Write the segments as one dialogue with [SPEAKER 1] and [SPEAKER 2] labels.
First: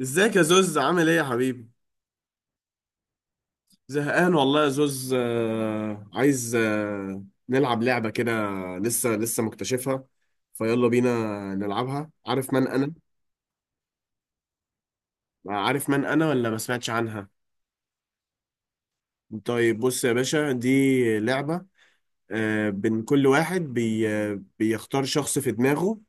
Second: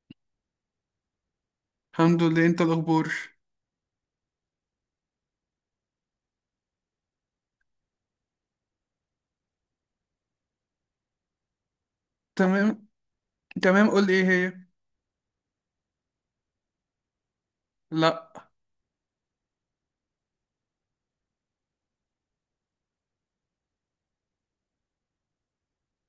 [SPEAKER 1] ازيك يا زوز؟ عامل ايه يا حبيبي؟
[SPEAKER 2] الحمد لله. انت الاخبار؟
[SPEAKER 1] زهقان والله يا زوز. عايز نلعب لعبة كده. لسه مكتشفها. فيلا بينا نلعبها. عارف من
[SPEAKER 2] تمام.
[SPEAKER 1] انا؟
[SPEAKER 2] تمام، قول لي ايه هي.
[SPEAKER 1] عارف من انا ولا ما سمعتش عنها؟
[SPEAKER 2] لا.
[SPEAKER 1] طيب بص يا باشا، دي لعبة. بين كل واحد بي آه، بيختار شخص في دماغه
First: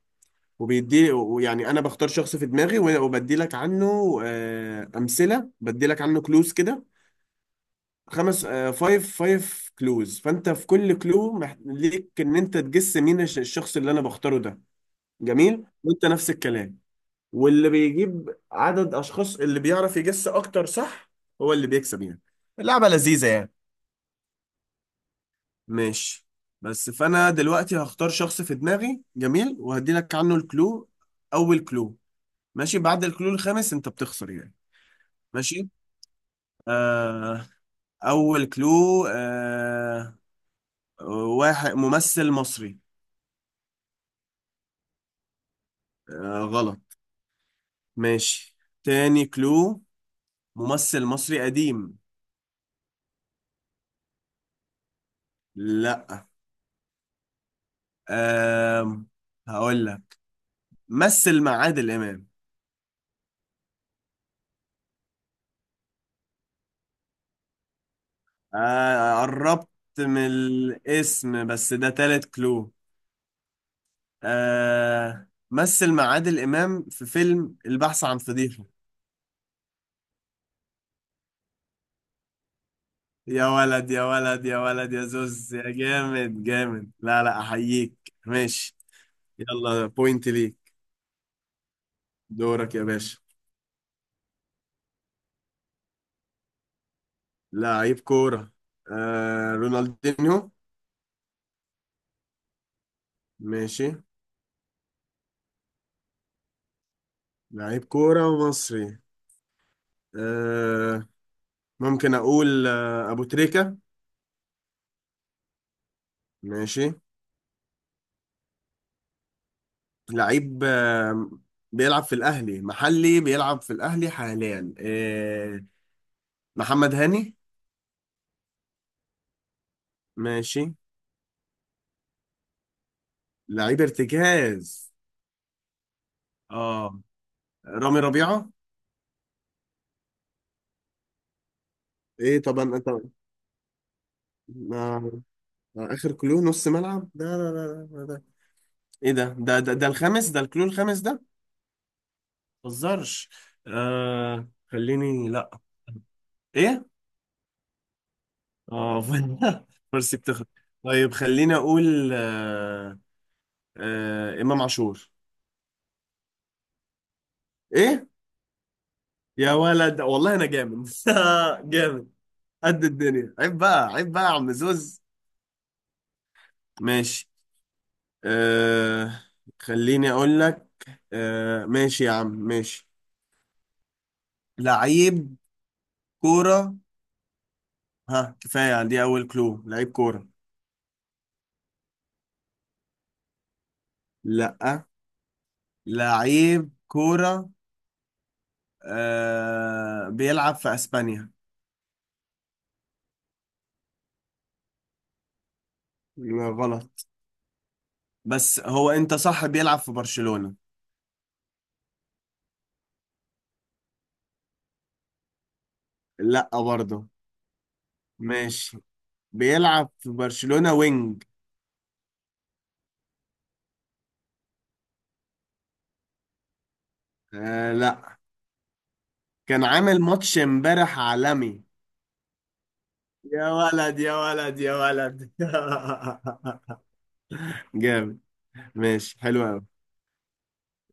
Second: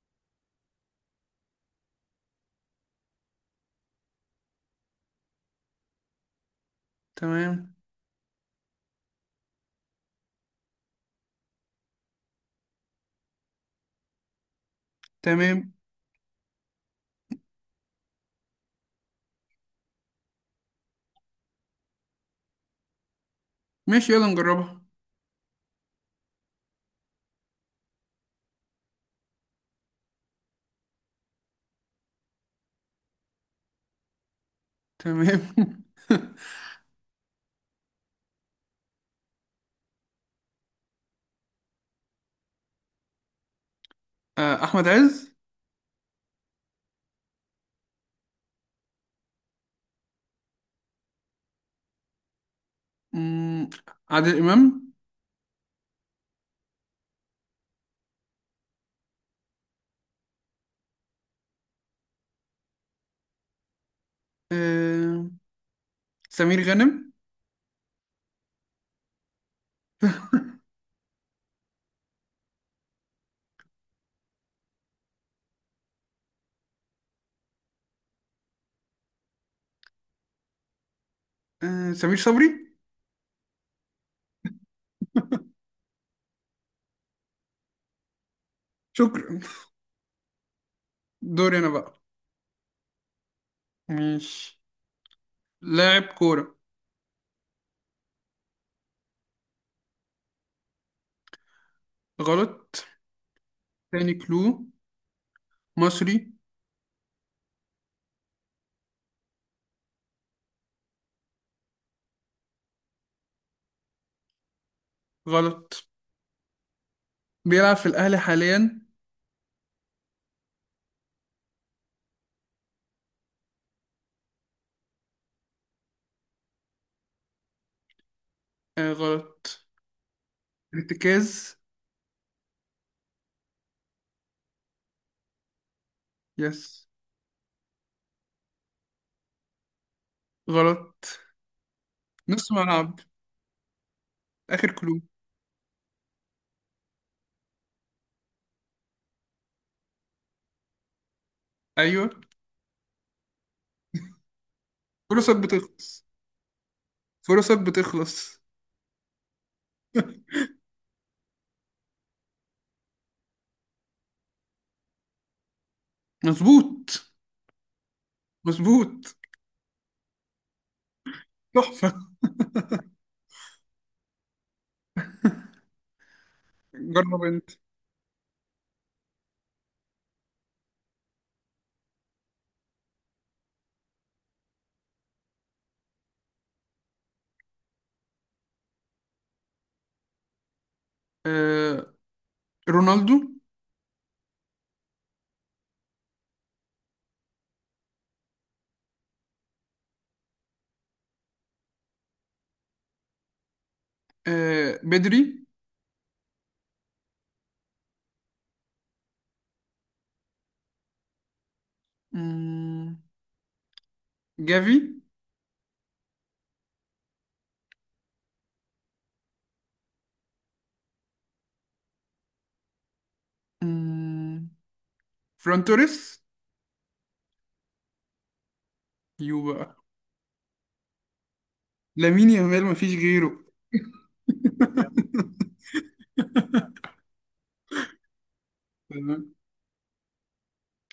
[SPEAKER 1] وبيدي. يعني انا بختار شخص في دماغي وبدي لك عنه امثلة. بدي لك عنه كلوز كده.
[SPEAKER 2] تمام.
[SPEAKER 1] خمس فايف فايف كلوز، فانت في كل كلو ليك ان انت تجس مين الشخص اللي انا بختاره ده. جميل،
[SPEAKER 2] تمام.
[SPEAKER 1] وانت نفس الكلام. واللي بيجيب عدد اشخاص اللي بيعرف يجس اكتر، صح، هو اللي بيكسب يعني. اللعبة لذيذة يعني.
[SPEAKER 2] ماشي، يلا نجربها.
[SPEAKER 1] ماشي. بس فانا دلوقتي هختار شخص في دماغي. جميل، وهدي لك عنه الكلو. اول كلو. ماشي، بعد الكلو الخامس انت بتخسر يعني.
[SPEAKER 2] تمام.
[SPEAKER 1] ماشي. آه. اول كلو. آه. واحد ممثل مصري.
[SPEAKER 2] احمد عز.
[SPEAKER 1] آه، غلط. ماشي. تاني كلو. ممثل مصري قديم.
[SPEAKER 2] مم، عادل امام.
[SPEAKER 1] لا. آه، هقول لك. مثل مع عادل إمام.
[SPEAKER 2] آه، سمير غانم.
[SPEAKER 1] آه، قربت من الاسم. بس ده تالت كلو. آه، مثل مع عادل إمام في فيلم البحث عن فضيحة.
[SPEAKER 2] سمير صبري.
[SPEAKER 1] يا ولد يا ولد يا ولد يا زوز، يا جامد جامد، لا لا، أحييك. ماشي.
[SPEAKER 2] شكرا.
[SPEAKER 1] يلا بوينت ليك.
[SPEAKER 2] دوري انا بقى.
[SPEAKER 1] دورك يا باشا.
[SPEAKER 2] ماشي. لاعب كورة.
[SPEAKER 1] لعيب كورة. آه، رونالدينيو.
[SPEAKER 2] غلط.
[SPEAKER 1] ماشي.
[SPEAKER 2] تاني كلو. مصري.
[SPEAKER 1] لعيب كورة ومصري. آه، ممكن أقول آه أبو تريكة.
[SPEAKER 2] غلط.
[SPEAKER 1] ماشي.
[SPEAKER 2] بيلعب في الاهلي حاليا.
[SPEAKER 1] لعيب آه، بيلعب في الأهلي محلي. بيلعب في الأهلي حاليا. آه، محمد هاني.
[SPEAKER 2] غلط.
[SPEAKER 1] ماشي.
[SPEAKER 2] ارتكاز.
[SPEAKER 1] لعيب ارتكاز.
[SPEAKER 2] يس.
[SPEAKER 1] اه. رامي ربيعة.
[SPEAKER 2] غلط.
[SPEAKER 1] ايه
[SPEAKER 2] نص
[SPEAKER 1] طبعا انت.
[SPEAKER 2] ملعب. آخر كلو.
[SPEAKER 1] ما... ما اخر كلو نص ملعب ده؟ لا لا لا، ده ايه، ده الخامس، ده الكلو الخامس ده.
[SPEAKER 2] أيوه.
[SPEAKER 1] متهزرش. آه، خليني.
[SPEAKER 2] فرصك
[SPEAKER 1] لا.
[SPEAKER 2] بتخلص.
[SPEAKER 1] ايه.
[SPEAKER 2] فرصك بتخلص.
[SPEAKER 1] اه. مرسي بتخرج. طيب خليني اقول آه. آه، امام عاشور.
[SPEAKER 2] مظبوط.
[SPEAKER 1] ايه.
[SPEAKER 2] مظبوط.
[SPEAKER 1] يا ولد والله انا جامد.
[SPEAKER 2] تحفة.
[SPEAKER 1] جامد. قد الدنيا، عيب بقى، عيب بقى يا عم زوز.
[SPEAKER 2] جرب
[SPEAKER 1] ماشي.
[SPEAKER 2] أنت.
[SPEAKER 1] آه، خليني اقول لك. آه، ماشي يا عم ماشي. لعيب كورة. ها، كفاية. دي اول كلو: لعيب كورة.
[SPEAKER 2] آه، رونالدو.
[SPEAKER 1] لا. لعيب كورة. آه، بيلعب في اسبانيا.
[SPEAKER 2] آه، بدري.
[SPEAKER 1] لا، غلط. بس هو انت صح، بيلعب في برشلونة.
[SPEAKER 2] مم، جافي.
[SPEAKER 1] لا برضه. ماشي. بيلعب في برشلونة، وينج.
[SPEAKER 2] مم، فران توريس.
[SPEAKER 1] آه، لا.
[SPEAKER 2] يو
[SPEAKER 1] كان
[SPEAKER 2] بقى.
[SPEAKER 1] عامل ماتش امبارح عالمي.
[SPEAKER 2] لامين يامال مفيش غيره.
[SPEAKER 1] يا ولد يا ولد يا ولد. جامد. ماشي،
[SPEAKER 2] تمام.
[SPEAKER 1] حلو قوي.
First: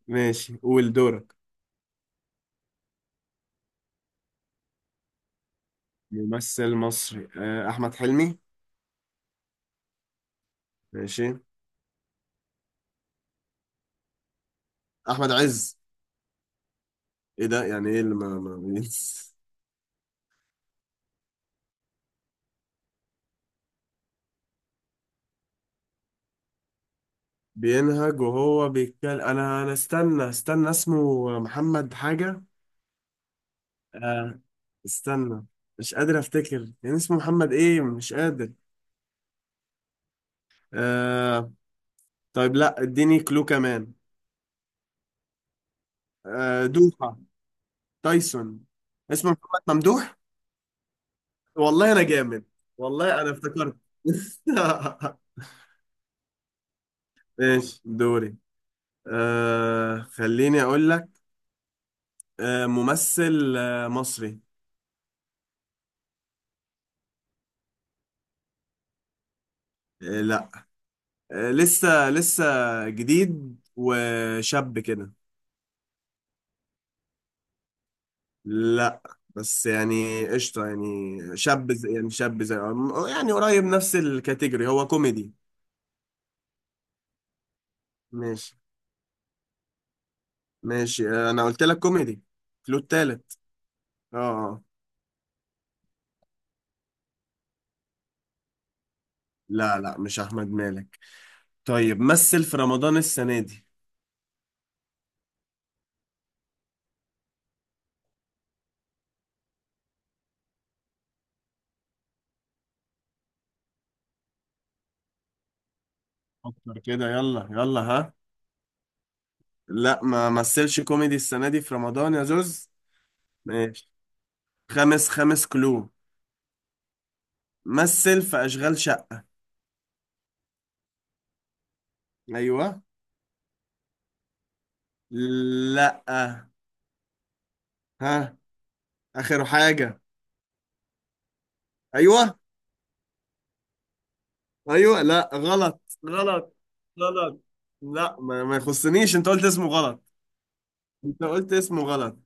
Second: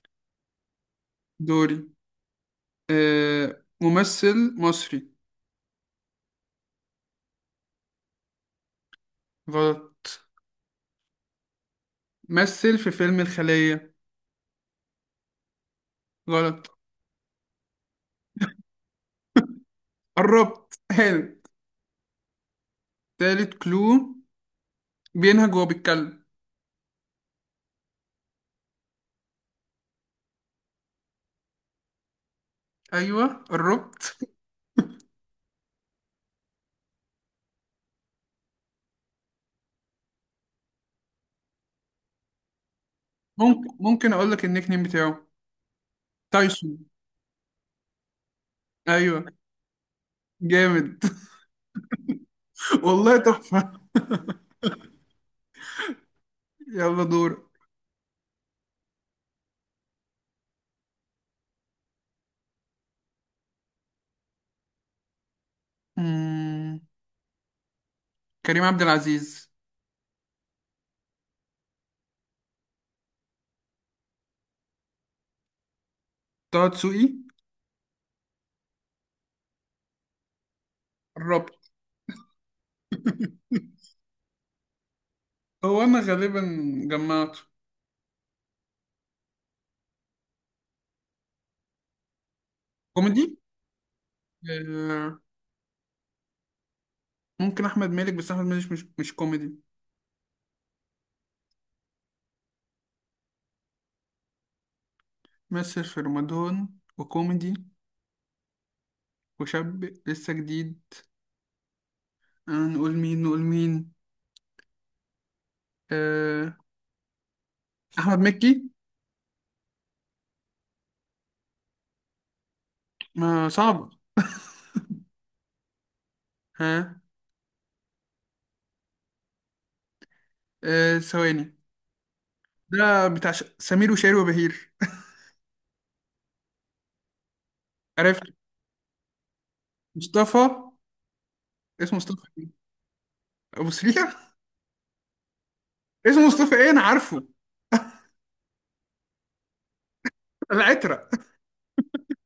[SPEAKER 1] ماشي، قول دورك.
[SPEAKER 2] دوري. آه، ممثل مصري.
[SPEAKER 1] ممثل مصري. آه، احمد حلمي.
[SPEAKER 2] غلط.
[SPEAKER 1] ماشي.
[SPEAKER 2] مثل في فيلم الخلية.
[SPEAKER 1] احمد عز.
[SPEAKER 2] غلط.
[SPEAKER 1] ايه ده؟ يعني ايه اللي ما
[SPEAKER 2] قربت هانت. تالت كلو. بينهج وهو بيتكلم.
[SPEAKER 1] بينهج وهو بيتكلم. انا استنى اسمه محمد حاجة.
[SPEAKER 2] ايوه قربت.
[SPEAKER 1] آه، استنى. مش قادر افتكر يعني. اسمه محمد ايه؟ مش قادر. آه. طيب لا، اديني كلو
[SPEAKER 2] ممكن
[SPEAKER 1] كمان.
[SPEAKER 2] اقول لك النيك نيم بتاعه.
[SPEAKER 1] آه،
[SPEAKER 2] تايسون.
[SPEAKER 1] دوحة. تايسون.
[SPEAKER 2] ايوه.
[SPEAKER 1] اسمه محمد ممدوح.
[SPEAKER 2] جامد.
[SPEAKER 1] والله انا جامد.
[SPEAKER 2] والله
[SPEAKER 1] والله انا
[SPEAKER 2] تحفه.
[SPEAKER 1] افتكرت.
[SPEAKER 2] يلا دور.
[SPEAKER 1] ماشي، دوري. آه، خليني اقول لك. آه، ممثل آه مصري.
[SPEAKER 2] مم. كريم عبد العزيز.
[SPEAKER 1] آه، لا. آه، لسه جديد وشاب كده.
[SPEAKER 2] طه دسوقي.
[SPEAKER 1] لا، بس يعني قشطة، يعني
[SPEAKER 2] قربت.
[SPEAKER 1] شاب زي، يعني شاب زي، يعني قريب نفس الكاتيجوري. هو كوميدي.
[SPEAKER 2] هو انا غالبا جمعته.
[SPEAKER 1] ماشي. ماشي، انا قلت لك كوميدي. كلو
[SPEAKER 2] كوميدي.
[SPEAKER 1] التالت. اه. آه.
[SPEAKER 2] آه، ممكن احمد مالك، بس احمد مالك مش كوميدي.
[SPEAKER 1] لا لا، مش احمد مالك. طيب مثل في رمضان السنة دي.
[SPEAKER 2] مثل في رمضان، وكوميدي، وشاب لسه جديد. نقول مين؟ نقول مين؟ آه،
[SPEAKER 1] فكر كده، يلا يلا ها.
[SPEAKER 2] احمد مكي.
[SPEAKER 1] لا، ما مثلش كوميدي السنة دي في رمضان يا زوز.
[SPEAKER 2] ما صعب.
[SPEAKER 1] ماشي. خامس، خامس كلو.
[SPEAKER 2] ها.
[SPEAKER 1] مثل في اشغال شقة.
[SPEAKER 2] ثواني.
[SPEAKER 1] ايوه.
[SPEAKER 2] ده بتاع سمير وشهير وبهير.
[SPEAKER 1] لا.
[SPEAKER 2] عرفت.
[SPEAKER 1] ها. اخر حاجة.
[SPEAKER 2] مصطفى. اسمه مصطفى
[SPEAKER 1] ايوه.
[SPEAKER 2] ايه؟ ابو سريع.
[SPEAKER 1] ايوه لا، غلط
[SPEAKER 2] اسمه مصطفى
[SPEAKER 1] غلط
[SPEAKER 2] ايه، انا عارفه.
[SPEAKER 1] غلط. لا، ما يخصنيش. انت قلت اسمه غلط.
[SPEAKER 2] العترة.
[SPEAKER 1] انت قلت اسمه غلط.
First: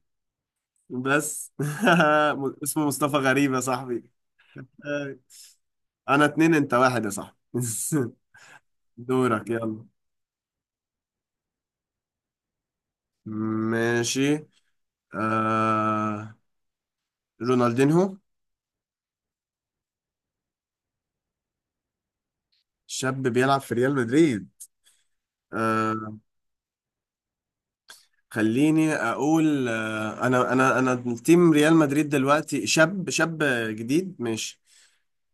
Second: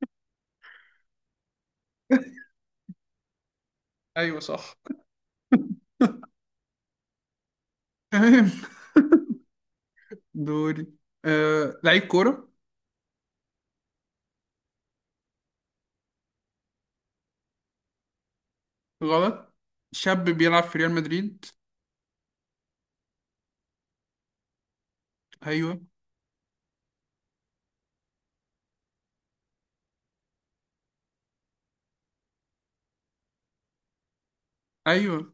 [SPEAKER 1] بس. اسمه مصطفى غريب يا صاحبي.
[SPEAKER 2] ايوه صح.
[SPEAKER 1] آه. انا اتنين، انت واحد يا صاحبي.
[SPEAKER 2] تمام.
[SPEAKER 1] دورك يلا.
[SPEAKER 2] دوري. آه، لعيب كورة.
[SPEAKER 1] ماشي. آه... رونالدينهو.
[SPEAKER 2] غلط. شاب بيلعب في ريال مدريد.
[SPEAKER 1] شاب بيلعب في ريال مدريد.
[SPEAKER 2] ايوه.
[SPEAKER 1] آه... خليني اقول آه... انا التيم ريال مدريد دلوقتي شاب جديد. ماشي.
[SPEAKER 2] ايوه.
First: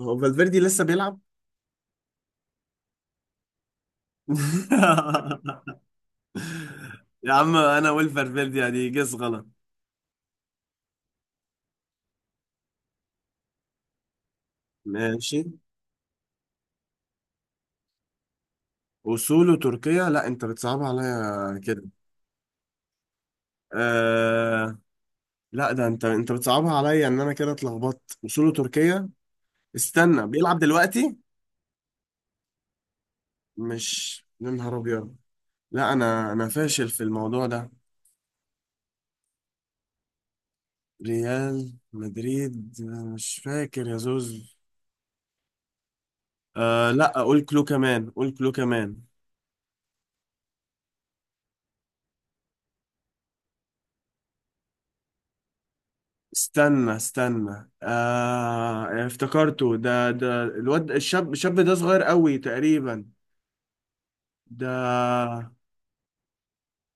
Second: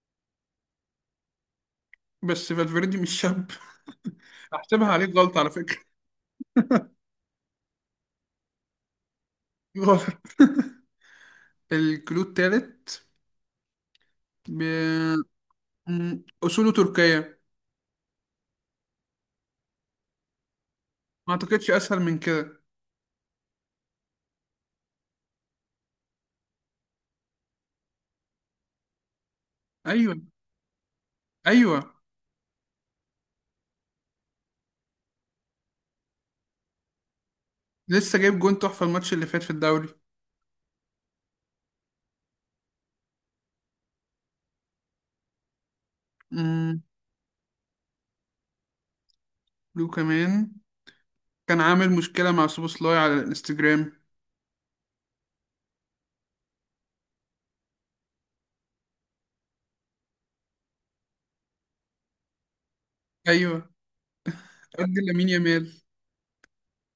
[SPEAKER 1] هو فالفيردي لسه بيلعب.
[SPEAKER 2] بس فالفيردي مش شاب. هحسبها عليك غلط على فكرة.
[SPEAKER 1] يا عم، انا والفرفيرديا دي جس غلط.
[SPEAKER 2] غلط. الكلو التالت. ب...
[SPEAKER 1] ماشي.
[SPEAKER 2] أصوله تركية.
[SPEAKER 1] وصوله تركيا، لا انت بتصعبها
[SPEAKER 2] ما
[SPEAKER 1] عليا
[SPEAKER 2] أعتقدش
[SPEAKER 1] كده.
[SPEAKER 2] أسهل من كده.
[SPEAKER 1] آه... لا، ده انت بتصعبها عليا ان انا كده اتلخبطت. وصوله تركيا.
[SPEAKER 2] أيوه.
[SPEAKER 1] استنى، بيلعب دلوقتي.
[SPEAKER 2] أيوه.
[SPEAKER 1] مش، يا نهار ابيض. لا، انا فاشل في الموضوع ده.
[SPEAKER 2] لسه جايب جون تحفة الماتش اللي فات في الدوري.
[SPEAKER 1] ريال مدريد، أنا مش فاكر يا زوز.
[SPEAKER 2] امم.
[SPEAKER 1] آه، لا. قول كلو كمان، قول كلو كمان.
[SPEAKER 2] لو كمان. كان عامل مشكلة مع سوبوسلاي على الانستجرام.
[SPEAKER 1] استنى آه، افتكرته. ده الواد الشاب، الشاب صغير قوي تقريبا
[SPEAKER 2] ايوه.
[SPEAKER 1] ده.
[SPEAKER 2] ارض لامين يامال.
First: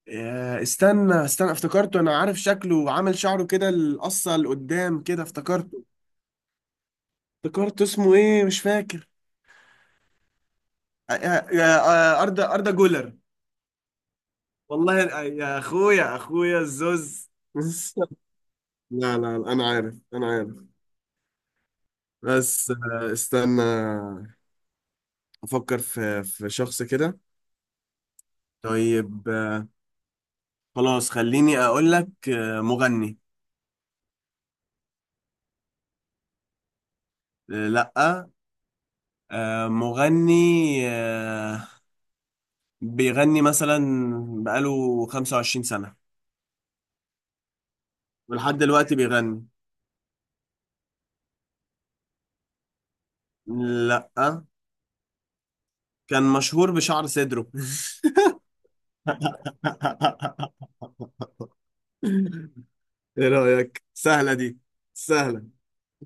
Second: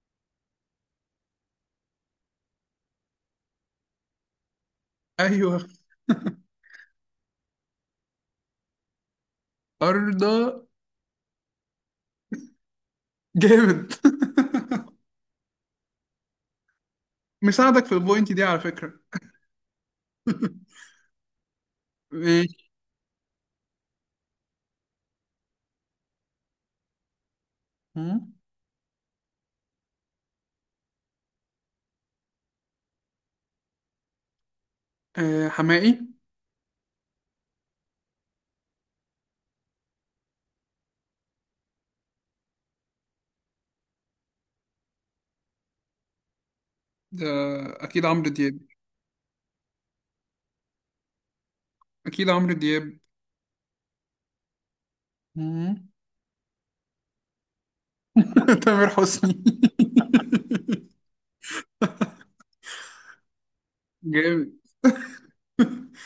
[SPEAKER 1] آه، استنى افتكرته. انا عارف شكله وعامل شعره كده القصة لقدام كده.
[SPEAKER 2] ايوه.
[SPEAKER 1] افتكرته. افتكرته اسمه ايه؟ مش فاكر.
[SPEAKER 2] ارضى.
[SPEAKER 1] آه أردا، أردا جولر.
[SPEAKER 2] جامد.
[SPEAKER 1] والله يا اخويا، اخويا الزوز.
[SPEAKER 2] مساعدك في البوينت دي على فكرة.
[SPEAKER 1] لا لا لا، انا عارف، انا عارف.
[SPEAKER 2] ماشي.
[SPEAKER 1] بس استنى. افكر في شخص كده.
[SPEAKER 2] مم.
[SPEAKER 1] طيب خلاص خليني اقول لك مغني.
[SPEAKER 2] آه، حمائي.
[SPEAKER 1] لا. مغني. آه، بيغني مثلا بقاله 25 سنة،
[SPEAKER 2] ده اكيد عمرو دياب.
[SPEAKER 1] ولحد دلوقتي بيغني.
[SPEAKER 2] اكيد عمرو دياب.
[SPEAKER 1] لا.
[SPEAKER 2] مم.
[SPEAKER 1] كان مشهور بشعر صدره.
[SPEAKER 2] تامر حسني.
[SPEAKER 1] ايه رأيك، سهلة
[SPEAKER 2] جامد.
[SPEAKER 1] دي؟ سهلة.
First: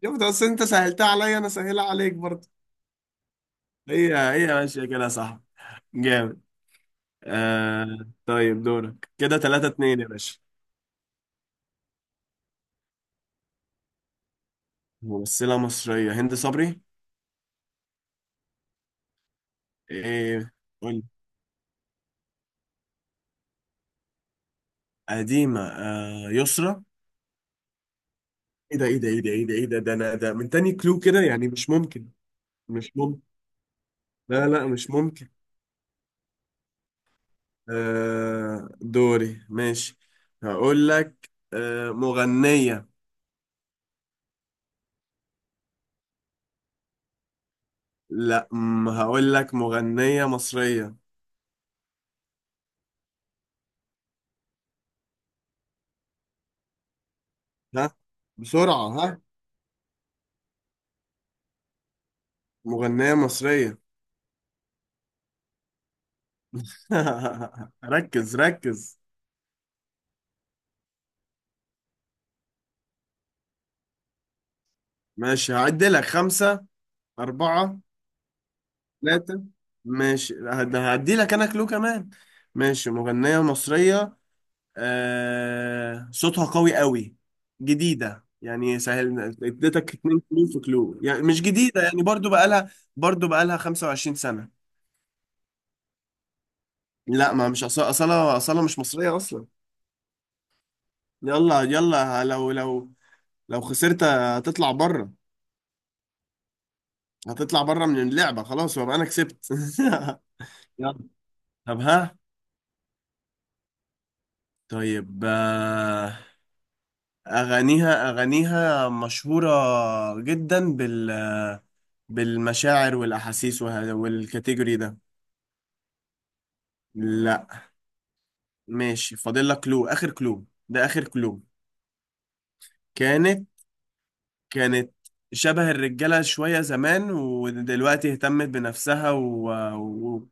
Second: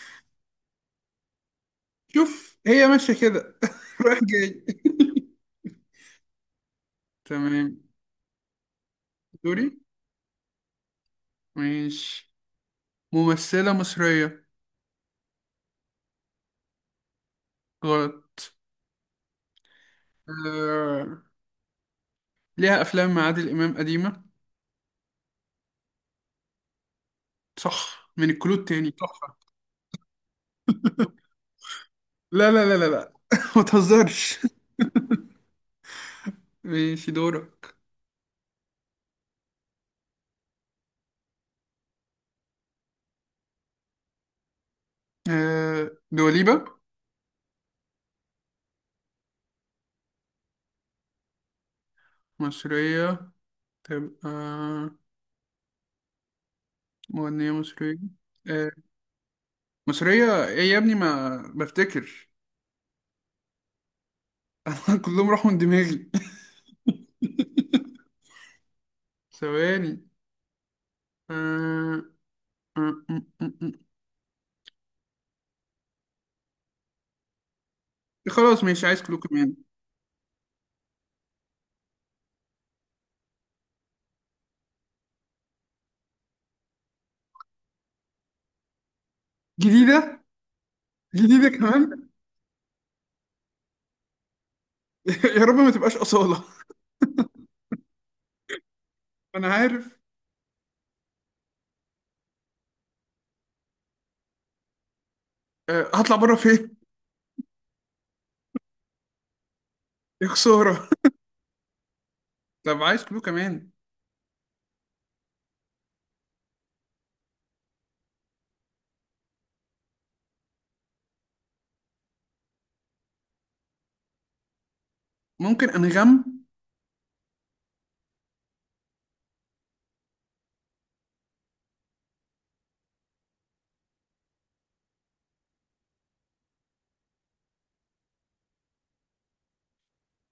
[SPEAKER 1] شفت، اصل انت سهلتها عليا، انا سهلها عليك برضه.
[SPEAKER 2] شوف هي ماشية كده.
[SPEAKER 1] هي
[SPEAKER 2] رايح
[SPEAKER 1] هي
[SPEAKER 2] جاي.
[SPEAKER 1] ماشية كده صح. جامد.
[SPEAKER 2] تمام.
[SPEAKER 1] آه. طيب دورك كده
[SPEAKER 2] دوري.
[SPEAKER 1] 3 2 يا باشا.
[SPEAKER 2] ماشي. ممثلة مصرية.
[SPEAKER 1] ممثلة مصرية. هند صبري.
[SPEAKER 2] غلط.
[SPEAKER 1] ايه. قول.
[SPEAKER 2] آه... ليها أفلام مع عادل إمام قديمة.
[SPEAKER 1] قديمة، آه يسرا.
[SPEAKER 2] صح من الكلود
[SPEAKER 1] ايه ده؟
[SPEAKER 2] تاني،
[SPEAKER 1] ايه ده ايه ده
[SPEAKER 2] صح؟
[SPEAKER 1] ايه ده ايه ده ده انا ده من تاني كلو كده يعني. مش ممكن.
[SPEAKER 2] لا لا لا لا
[SPEAKER 1] مش
[SPEAKER 2] لا.
[SPEAKER 1] ممكن.
[SPEAKER 2] ما تهزرش.
[SPEAKER 1] لا لا، مش ممكن.
[SPEAKER 2] ماشي، دورك.
[SPEAKER 1] آه، دوري. ماشي، هقول لك آه مغنية.
[SPEAKER 2] آه... دواليبة.
[SPEAKER 1] لا، أم، هقول لك مغنية مصرية.
[SPEAKER 2] مصرية تبقى. مغنية
[SPEAKER 1] ها.
[SPEAKER 2] مصرية. آه...
[SPEAKER 1] بسرعة، ها.
[SPEAKER 2] مصرية إيه يا ابني، ما بفتكر.
[SPEAKER 1] مغنية مصرية.
[SPEAKER 2] كلهم راحوا من دماغي.
[SPEAKER 1] ركز ركز.
[SPEAKER 2] ثواني. آه... آه، آه، آه، آه.
[SPEAKER 1] ماشي، هعد لك خمسة، أربعة،
[SPEAKER 2] خلاص ماشي، عايز كلو
[SPEAKER 1] ثلاثة.
[SPEAKER 2] كمان.
[SPEAKER 1] ماشي. هدي لك انا كلو كمان. ماشي، مغنية مصرية. آه... صوتها قوي قوي. جديدة، يعني سهل. اديتك اتنين
[SPEAKER 2] جديدة.
[SPEAKER 1] كلو في كلو، يعني مش
[SPEAKER 2] جديدة
[SPEAKER 1] جديدة يعني.
[SPEAKER 2] كمان.
[SPEAKER 1] برضو بقالها، برضو بقالها 25 سنة.
[SPEAKER 2] يا رب ما تبقاش أصالة.
[SPEAKER 1] لا، ما مش أصالة. أصالة مش مصرية أصلا.
[SPEAKER 2] أنا عارف.
[SPEAKER 1] يلا يلا، لو لو خسرت هتطلع بره.
[SPEAKER 2] آه، هطلع بره فين؟
[SPEAKER 1] هتطلع بره من اللعبة خلاص، وابقى أنا كسبت.
[SPEAKER 2] يا خسارة.
[SPEAKER 1] يلا. طب ها.
[SPEAKER 2] طب عايز كلو كمان.
[SPEAKER 1] طيب أغانيها مشهورة جدا بال، بالمشاعر والأحاسيس والكاتيجوري ده.
[SPEAKER 2] ممكن أنغام.
[SPEAKER 1] لا. ماشي، فاضل لك كلو. آخر كلو ده، آخر كلو. كانت كانت شبه الرجالة شوية زمان، ودلوقتي اهتمت بنفسها و... و...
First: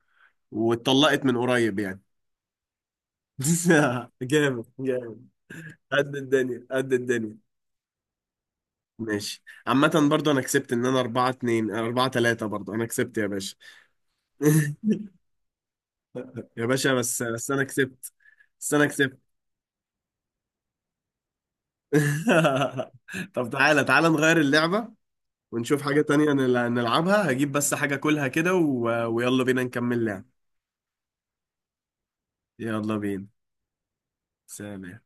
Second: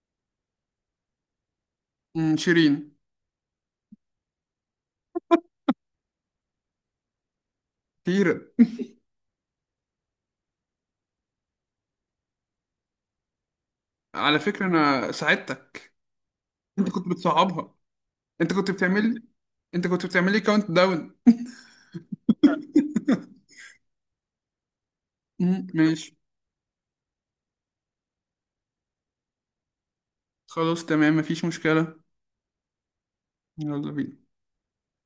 [SPEAKER 1] واتطلقت من قريب يعني.
[SPEAKER 2] مم، شيرين.
[SPEAKER 1] جامد جامد، قد الدنيا قد الدنيا.
[SPEAKER 2] كتير.
[SPEAKER 1] ماشي. عامة برضو أنا كسبت، إن أنا أربعة اتنين، أربعة تلاتة، برضو أنا كسبت يا باشا.
[SPEAKER 2] على فكرة أنا ساعدتك.
[SPEAKER 1] يا
[SPEAKER 2] أنت
[SPEAKER 1] باشا،
[SPEAKER 2] كنت
[SPEAKER 1] بس انا
[SPEAKER 2] بتصعبها.
[SPEAKER 1] كسبت.
[SPEAKER 2] أنت كنت
[SPEAKER 1] بس انا كسبت.
[SPEAKER 2] بتعمل. أنت كنت بتعملي كاونت داون.
[SPEAKER 1] طب تعالى تعالى نغير اللعبة
[SPEAKER 2] مم،
[SPEAKER 1] ونشوف حاجة
[SPEAKER 2] ماشي.
[SPEAKER 1] تانية نلعبها. هجيب بس حاجة كلها كده و... ويلا بينا نكمل لعب.
[SPEAKER 2] خلاص تمام، مفيش مشكلة.
[SPEAKER 1] يلا بينا.
[SPEAKER 2] يلا بينا.
[SPEAKER 1] سلام.